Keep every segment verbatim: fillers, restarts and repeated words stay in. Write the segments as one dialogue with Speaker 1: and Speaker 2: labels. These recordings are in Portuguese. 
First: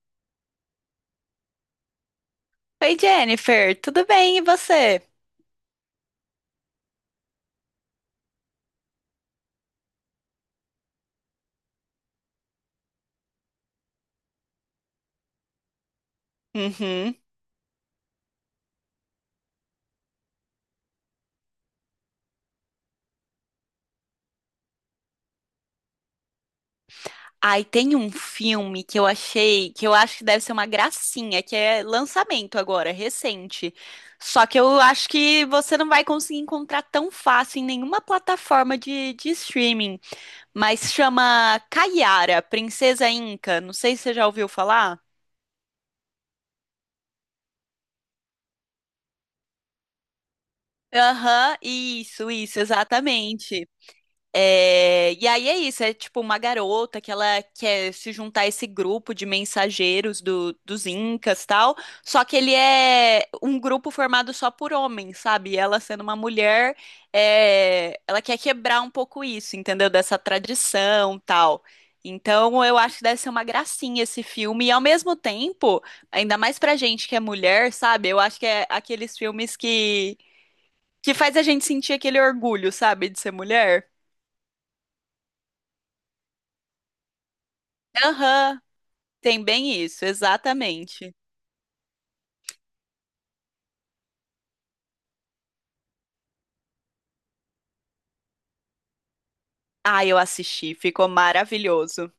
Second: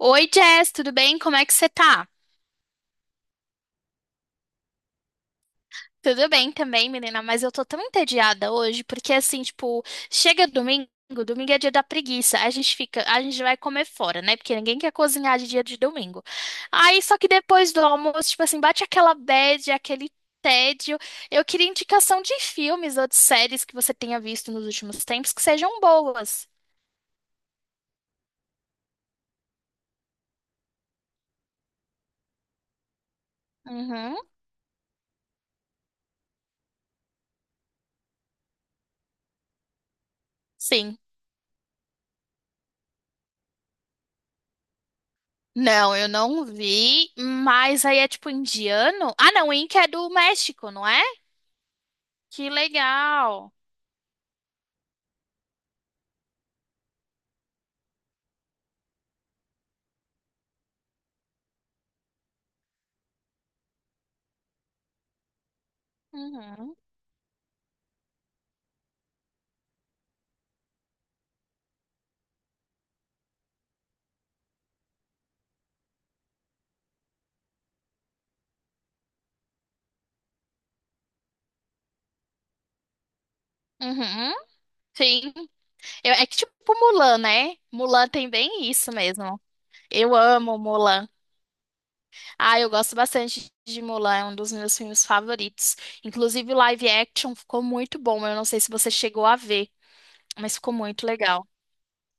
Speaker 1: Oi, Jess, tudo bem? Como é que você tá?
Speaker 2: Oi, Jennifer, tudo bem? E você?
Speaker 1: Tudo bem também, menina, mas eu tô tão entediada hoje, porque assim, tipo, chega domingo, domingo é dia da preguiça, a gente fica, a gente vai comer fora, né? Porque ninguém quer cozinhar de dia de domingo. Aí,
Speaker 2: Uhum.
Speaker 1: só que depois do almoço, tipo assim, bate aquela bad, aquele tédio. Eu queria indicação de filmes ou de séries que você tenha visto nos últimos tempos que sejam boas.
Speaker 2: Ai, tem um filme que eu achei, que eu acho que deve ser uma gracinha, que é lançamento agora, recente.
Speaker 1: Uhum,
Speaker 2: Só que eu acho que você não vai conseguir encontrar tão fácil em nenhuma plataforma de, de streaming, mas
Speaker 1: sim.
Speaker 2: chama Kaiara, Princesa Inca. Não sei se você já ouviu falar.
Speaker 1: Não, eu não vi, mas aí é tipo indiano? Ah, não, Inca é do México, não é?
Speaker 2: Aham, isso,
Speaker 1: Que
Speaker 2: isso,
Speaker 1: legal.
Speaker 2: exatamente. É, e aí é isso, é tipo uma garota que ela quer se juntar a esse grupo de mensageiros do- dos Incas tal, só que ele é um grupo formado só por homens, sabe? E ela sendo uma mulher,
Speaker 1: Uhum.
Speaker 2: é, ela quer quebrar um pouco isso, entendeu? Dessa tradição tal. Então eu acho que deve ser uma gracinha esse filme, e ao mesmo tempo, ainda mais pra gente que é mulher, sabe? Eu acho que é aqueles filmes que, que faz a gente sentir aquele orgulho, sabe, de ser mulher.
Speaker 1: Uhum. Sim. Eu- é que tipo Mulan, né? Mulan tem
Speaker 2: Aham.
Speaker 1: bem isso mesmo.
Speaker 2: Tem bem isso,
Speaker 1: Eu amo Mulan.
Speaker 2: exatamente.
Speaker 1: Ah, eu gosto bastante de Mulan, é um dos meus filmes favoritos. Inclusive, o live action ficou muito bom. Eu não sei se você chegou a ver,
Speaker 2: Ah, eu
Speaker 1: mas ficou
Speaker 2: assisti,
Speaker 1: muito
Speaker 2: ficou
Speaker 1: legal.
Speaker 2: maravilhoso.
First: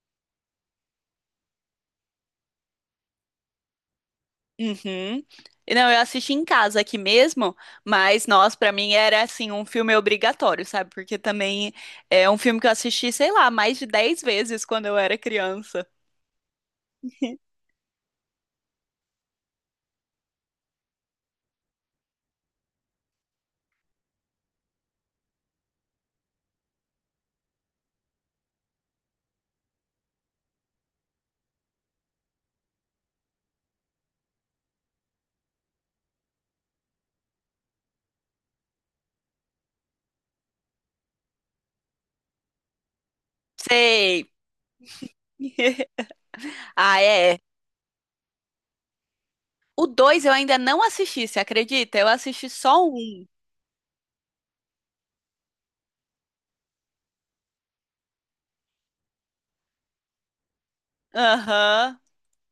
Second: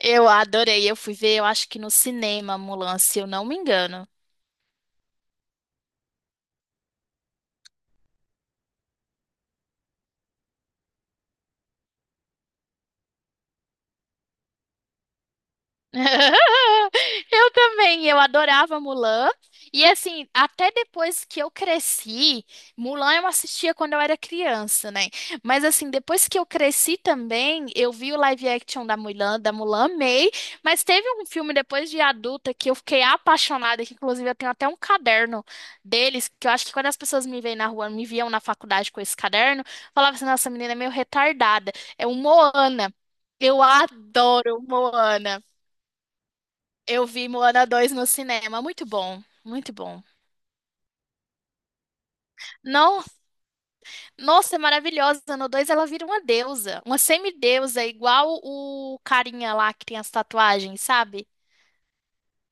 Speaker 1: Eu adorei. Eu fui ver, eu acho que no cinema, Mulan, se eu não me engano.
Speaker 2: Uhum. E não, eu assisti em casa aqui mesmo, mas nós, pra mim, era assim, um filme obrigatório, sabe? Porque também é um filme que eu assisti, sei lá, mais de dez vezes quando eu era criança.
Speaker 1: Eu também, eu adorava Mulan. E assim, até depois que eu cresci, Mulan eu assistia quando eu era criança, né? Mas assim, depois que eu cresci também, eu vi o live action da Mulan, da Mulan, amei. Mas teve um filme depois de adulta que eu fiquei apaixonada, que inclusive eu tenho até um caderno deles, que eu acho que quando as pessoas me veem na rua, me viam na faculdade com esse caderno, falava assim, nossa, a menina é meio retardada. É o Moana. Eu
Speaker 2: Sei.
Speaker 1: adoro Moana.
Speaker 2: Ah,
Speaker 1: Eu vi
Speaker 2: é.
Speaker 1: Moana dois no cinema, muito bom, muito
Speaker 2: O
Speaker 1: bom.
Speaker 2: dois eu ainda não assisti, você acredita? Eu assisti só
Speaker 1: Não,
Speaker 2: um.
Speaker 1: nossa, é maravilhosa. No dois ela vira uma deusa, uma semideusa, igual o carinha lá que tem as tatuagens, sabe?
Speaker 2: Aham.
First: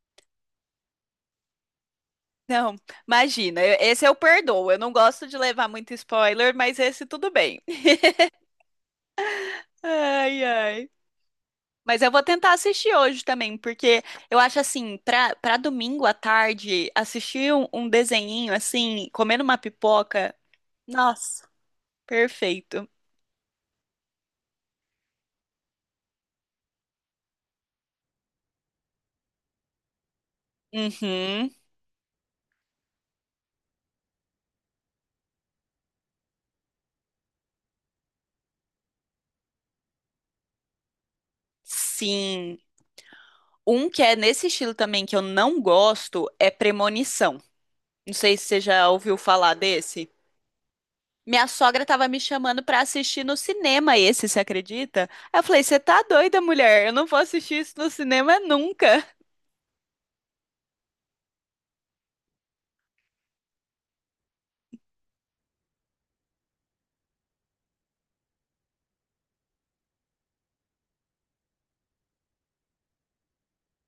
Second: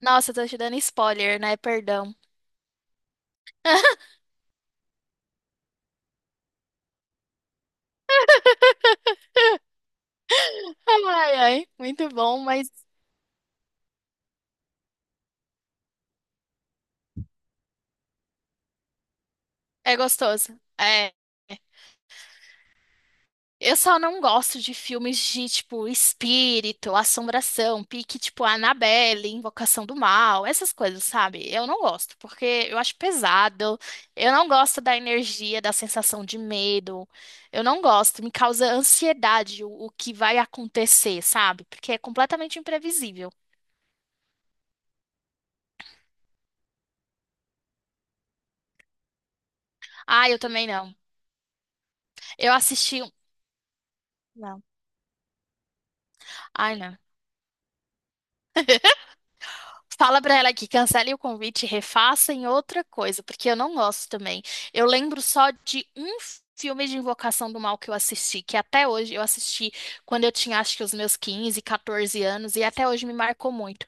Speaker 1: Nossa, eu tô te dando spoiler, né? Perdão.
Speaker 2: Não, imagina, eu- esse eu perdoo. Eu não gosto de levar muito spoiler, mas esse tudo bem. Ai, ai.
Speaker 1: Ai, ai,
Speaker 2: Mas
Speaker 1: muito
Speaker 2: eu vou
Speaker 1: bom,
Speaker 2: tentar
Speaker 1: mas
Speaker 2: assistir hoje também, porque eu acho assim, pra, pra domingo à tarde, assistir um, um desenhinho assim, comendo uma
Speaker 1: é
Speaker 2: pipoca.
Speaker 1: gostoso. É.
Speaker 2: Nossa, perfeito.
Speaker 1: Eu só não gosto de filmes de, tipo, espírito, assombração, pique, tipo, Annabelle, Invocação do Mal, essas coisas, sabe?
Speaker 2: Uhum,
Speaker 1: Eu não gosto, porque eu acho pesado, eu não gosto da energia, da sensação de medo, eu não gosto, me causa ansiedade o, o que vai acontecer, sabe? Porque é
Speaker 2: sim.
Speaker 1: completamente imprevisível.
Speaker 2: Um que é nesse estilo também que eu não gosto é Premonição. Não sei se você já ouviu falar desse.
Speaker 1: Ah, eu também não.
Speaker 2: Minha sogra tava me
Speaker 1: Eu
Speaker 2: chamando pra
Speaker 1: assisti. um-
Speaker 2: assistir no cinema esse, você
Speaker 1: Não.
Speaker 2: acredita? Aí eu falei, você tá doida,
Speaker 1: Ai,
Speaker 2: mulher? Eu
Speaker 1: não.
Speaker 2: não vou assistir isso no cinema nunca.
Speaker 1: Fala pra ela que cancele o convite e refaça em outra coisa, porque eu não gosto também. Eu lembro só de um filme de Invocação do Mal que eu assisti, que até hoje eu assisti quando eu tinha acho que os meus quinze quatorze anos, e até hoje me marcou muito.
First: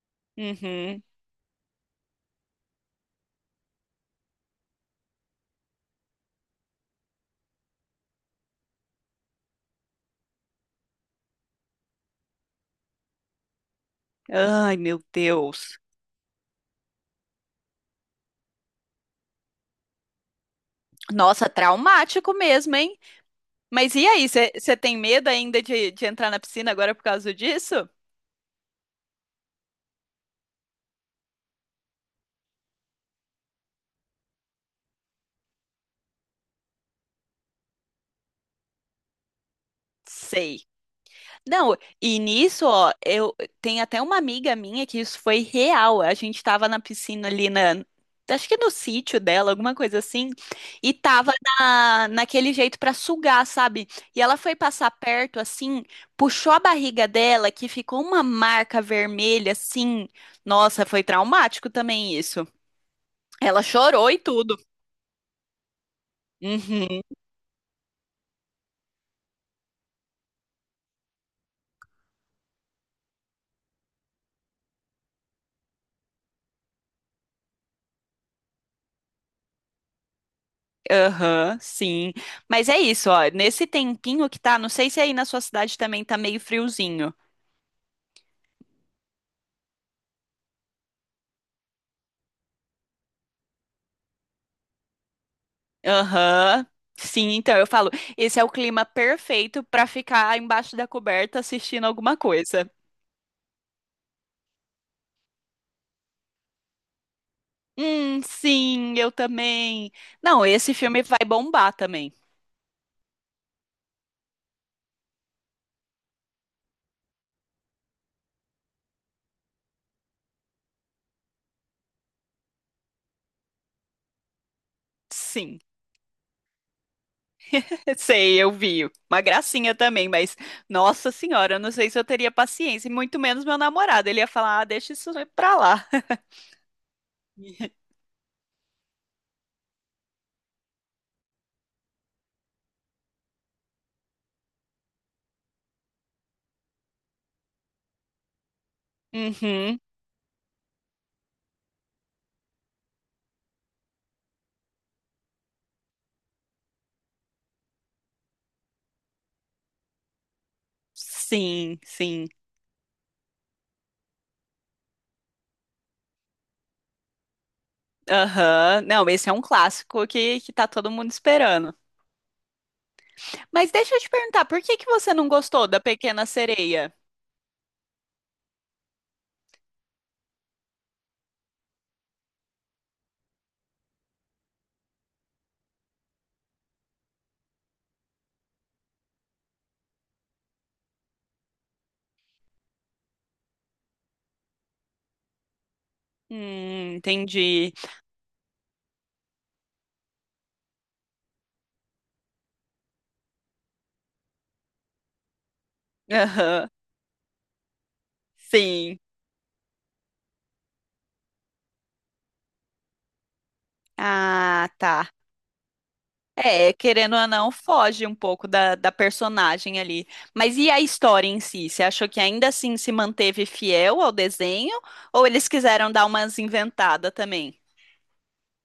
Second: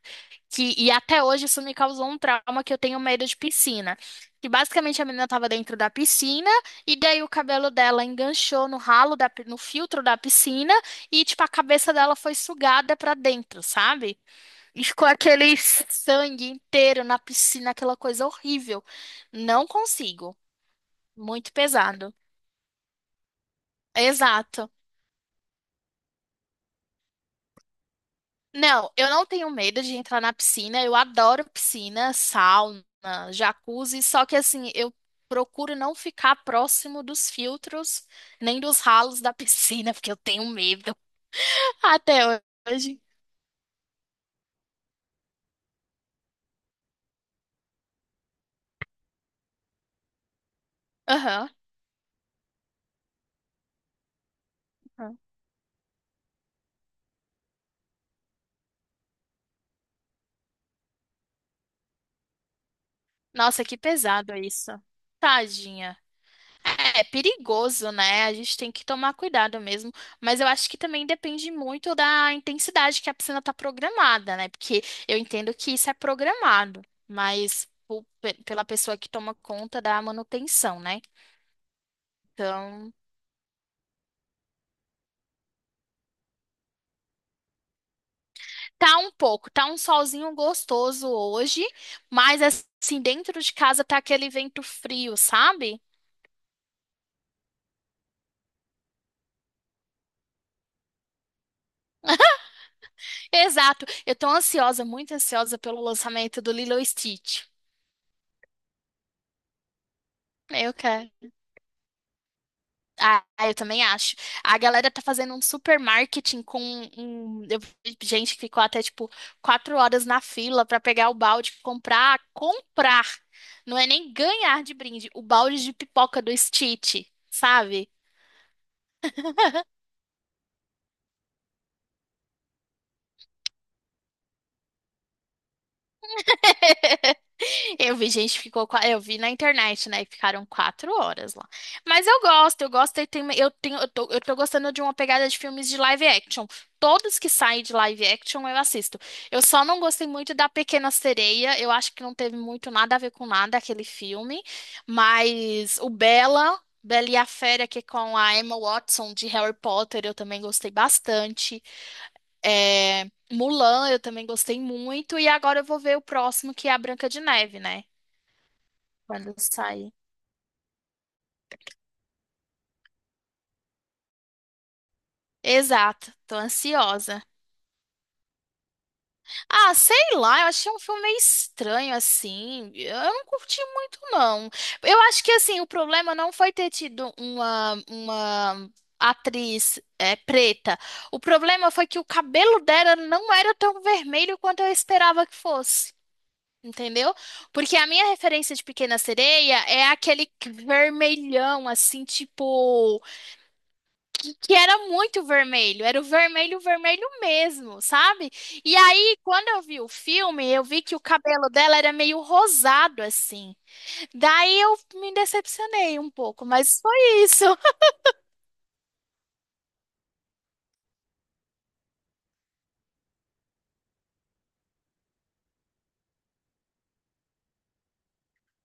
Speaker 1: Que, e
Speaker 2: Uhum.
Speaker 1: até hoje isso me causou um trauma que eu tenho medo de piscina. Que basicamente a menina estava dentro da piscina e daí o cabelo dela enganchou no ralo da, pi- no filtro da piscina e tipo a cabeça dela foi sugada pra dentro, sabe?
Speaker 2: Ai, meu
Speaker 1: Ficou aquele
Speaker 2: Deus.
Speaker 1: sangue inteiro na piscina, aquela coisa horrível. Não consigo.
Speaker 2: Nossa,
Speaker 1: Muito pesado.
Speaker 2: traumático mesmo, hein? Mas e aí,
Speaker 1: Exato.
Speaker 2: você tem medo ainda de, de entrar na piscina agora por causa disso?
Speaker 1: Não, eu não tenho medo de entrar na piscina. Eu adoro piscina, sauna, jacuzzi. Só que assim, eu procuro não ficar próximo dos filtros, nem dos ralos da piscina, porque eu tenho
Speaker 2: Sei.
Speaker 1: medo.
Speaker 2: Não, e
Speaker 1: Até
Speaker 2: nisso, ó,
Speaker 1: hoje.
Speaker 2: eu tem até uma amiga minha que isso foi real. A gente tava na piscina ali na, acho que no sítio dela, alguma coisa assim, e tava
Speaker 1: Aham.
Speaker 2: na, naquele jeito pra sugar, sabe? E ela foi passar
Speaker 1: Aham.
Speaker 2: perto assim, puxou a barriga dela, que ficou uma marca vermelha assim. Nossa, foi traumático também isso. Ela
Speaker 1: Nossa, que
Speaker 2: chorou e
Speaker 1: pesado
Speaker 2: tudo.
Speaker 1: isso. Tadinha. É
Speaker 2: Uhum,
Speaker 1: é perigoso, né? A gente tem que tomar cuidado mesmo. Mas eu acho que também depende muito da intensidade que a piscina tá programada, né? Porque eu entendo que isso é programado, mas po- pe- pela pessoa que toma conta da manutenção, né?
Speaker 2: aham, sim. Mas é
Speaker 1: Então,
Speaker 2: isso, ó. Nesse tempinho que tá, não sei se aí na sua cidade também tá meio friozinho.
Speaker 1: tá um pouco, tá um solzinho gostoso hoje, mas assim, dentro de casa tá aquele vento frio, sabe?
Speaker 2: Aham. Sim, então eu falo, esse é o clima perfeito pra ficar embaixo da coberta assistindo alguma coisa.
Speaker 1: Exato. Eu tô ansiosa, muito ansiosa pelo lançamento do Lilo e Stitch.
Speaker 2: Hum, sim, eu também. Não,
Speaker 1: Eu
Speaker 2: esse filme
Speaker 1: quero.
Speaker 2: vai bombar também.
Speaker 1: Ah, eu também acho. A galera tá fazendo um super marketing com um, eu vi gente que ficou até tipo quatro horas na fila pra pegar o balde, comprar, comprar. Não é nem ganhar de brinde, o
Speaker 2: Sim,
Speaker 1: balde de pipoca do Stitch, sabe?
Speaker 2: sei, eu vi. Uma gracinha também, mas nossa senhora, eu não sei se eu teria paciência, e muito menos meu namorado. Ele ia falar, ah, deixa isso pra lá.
Speaker 1: Eu vi gente que ficou, qua- eu vi na internet, né, que ficaram quatro horas lá. Mas eu gosto, eu gosto, e tem- eu tenho, eu tô, eu tô gostando de uma pegada de filmes de live action. Todos que saem de live action eu assisto. Eu só não
Speaker 2: Uhum.
Speaker 1: gostei muito da Pequena Sereia, eu acho que não teve muito nada a ver com nada aquele filme, mas o Bela, Bela e a Fera, que é com a Emma Watson de Harry Potter, eu também gostei bastante.
Speaker 2: Sim, sim.
Speaker 1: É, Mulan, eu também gostei muito, e agora eu vou ver o próximo, que é a Branca de Neve, né?
Speaker 2: Aham. Não, esse é
Speaker 1: Quando
Speaker 2: um
Speaker 1: sair.
Speaker 2: clássico que, que tá todo mundo esperando. Mas deixa eu te perguntar, por que que você não gostou da
Speaker 1: Exato,
Speaker 2: Pequena
Speaker 1: tô
Speaker 2: Sereia?
Speaker 1: ansiosa. Ah, sei lá, eu achei um filme meio estranho assim. Eu não curti muito, não. Eu acho que assim, o problema não foi ter tido uma, uma atriz é, preta. O problema foi que o cabelo dela não era tão vermelho quanto eu esperava que fosse.
Speaker 2: Hum,
Speaker 1: Entendeu?
Speaker 2: entendi.
Speaker 1: Porque a minha referência de Pequena Sereia é aquele vermelhão, assim, tipo, que, que era muito vermelho, era o vermelho,
Speaker 2: Aham,
Speaker 1: vermelho mesmo, sabe? E
Speaker 2: sim.
Speaker 1: aí, quando eu vi o filme, eu vi que o cabelo dela era meio rosado assim. Daí
Speaker 2: Ah,
Speaker 1: eu
Speaker 2: tá.
Speaker 1: me decepcionei um pouco,
Speaker 2: É,
Speaker 1: mas foi
Speaker 2: querendo ou
Speaker 1: isso.
Speaker 2: não, foge um pouco da, da personagem ali. Mas e a história em si? Você achou que ainda assim se manteve fiel ao desenho? Ou eles quiseram dar umas inventadas também?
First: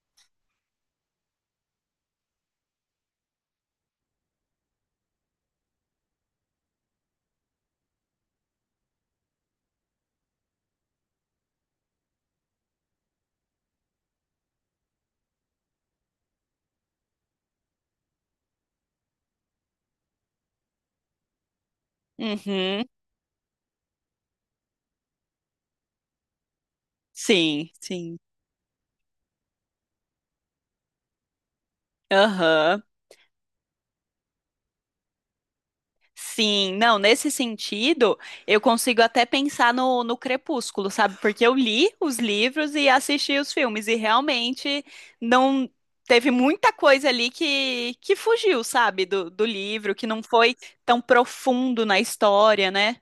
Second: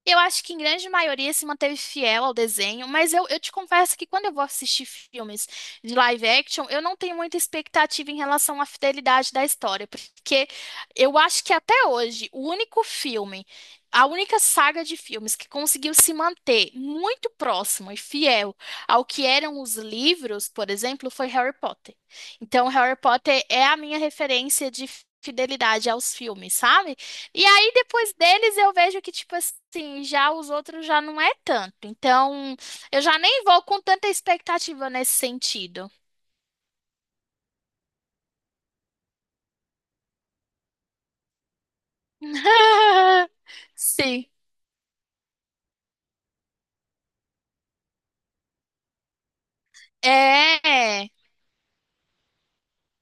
Speaker 1: Eu acho que em grande maioria se manteve fiel ao desenho, mas eu, eu te confesso que quando eu vou assistir filmes de live action, eu não tenho muita expectativa em relação à fidelidade da história, porque eu acho que até hoje o único filme, a única saga de filmes que conseguiu se manter muito próximo e fiel ao que eram os livros, por exemplo, foi Harry Potter. Então,
Speaker 2: Uhum,
Speaker 1: Harry Potter é a minha referência de fidelidade aos filmes, sabe? E
Speaker 2: sim,
Speaker 1: aí, depois
Speaker 2: sim.
Speaker 1: deles, eu vejo que, tipo assim, já os outros já não é tanto. Então,
Speaker 2: Aham.
Speaker 1: eu já nem vou com tanta expectativa nesse sentido.
Speaker 2: Sim, não, nesse sentido, eu consigo até pensar no, no Crepúsculo, sabe? Porque eu li os livros e assisti os filmes, e
Speaker 1: Sim.
Speaker 2: realmente não teve muita coisa ali que, que fugiu, sabe, do, do livro, que não foi tão
Speaker 1: É.
Speaker 2: profundo na história, né?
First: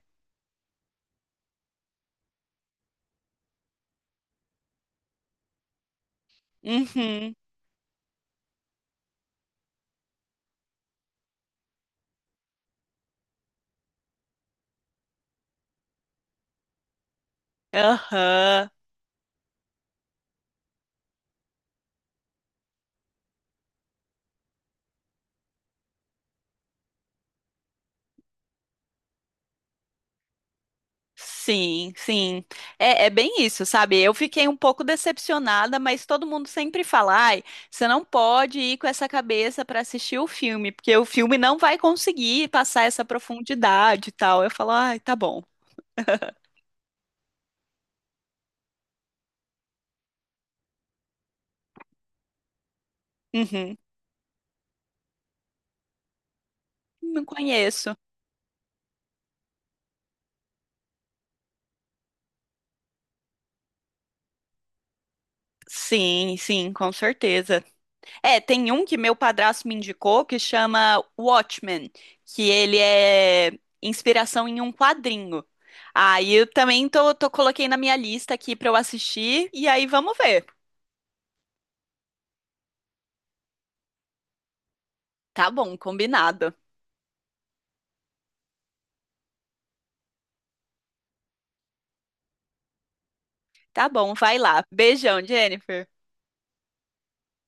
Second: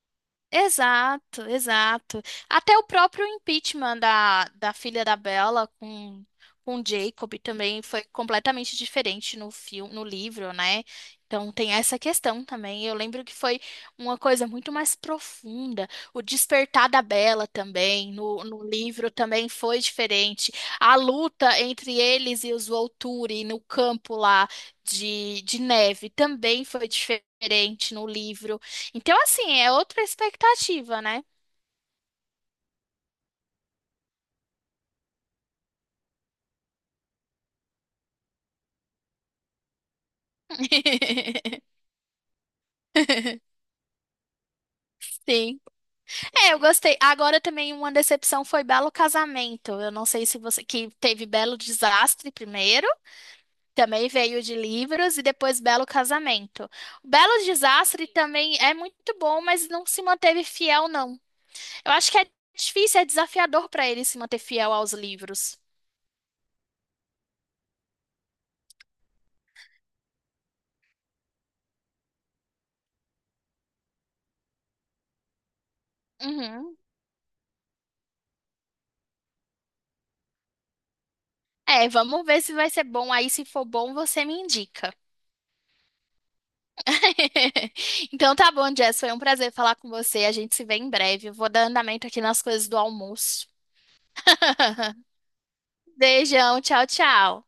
Speaker 1: Exato, exato. Até o próprio impeachment da, da filha da Bella com, com Jacob
Speaker 2: Uhum.
Speaker 1: também foi completamente diferente no filme, no livro, né? Então tem essa questão também. Eu lembro que foi uma coisa muito mais profunda. O despertar da Bella também, no, no
Speaker 2: Aham.
Speaker 1: livro também foi diferente. A luta entre eles e os Volturi no campo lá de, de neve também foi diferente no livro. Então, assim, é outra expectativa, né?
Speaker 2: Sim, sim. É, é bem isso, sabe? Eu fiquei um pouco decepcionada, mas todo mundo sempre fala, ai, você não pode ir com essa cabeça para assistir o filme, porque o filme não vai conseguir passar essa profundidade e tal. Eu falo, ai, tá bom.
Speaker 1: Sim. É, eu gostei. Agora também uma decepção foi Belo Casamento. Eu não sei se você. Que teve Belo Desastre primeiro,
Speaker 2: Uhum.
Speaker 1: também veio de livros, e depois Belo Casamento. O
Speaker 2: Não
Speaker 1: Belo
Speaker 2: conheço.
Speaker 1: Desastre também é muito bom, mas não se manteve fiel, não. Eu acho que é difícil, é desafiador para ele se manter fiel aos livros.
Speaker 2: Sim, sim, com certeza. É, tem um que meu padrasto me indicou que chama Watchmen, que ele é inspiração em um quadrinho. Aí eu
Speaker 1: Uhum.
Speaker 2: também tô, tô coloquei na minha lista aqui pra eu assistir e aí vamos ver.
Speaker 1: É, vamos ver se vai ser bom. Aí, se for bom, você me indica.
Speaker 2: Tá bom, combinado.
Speaker 1: Então tá bom, Jess. Foi um prazer falar com você. A gente se vê em breve. Eu vou dar andamento aqui nas coisas do almoço.
Speaker 2: Tá bom, vai lá. Beijão, Jennifer.
Speaker 1: Beijão, tchau, tchau.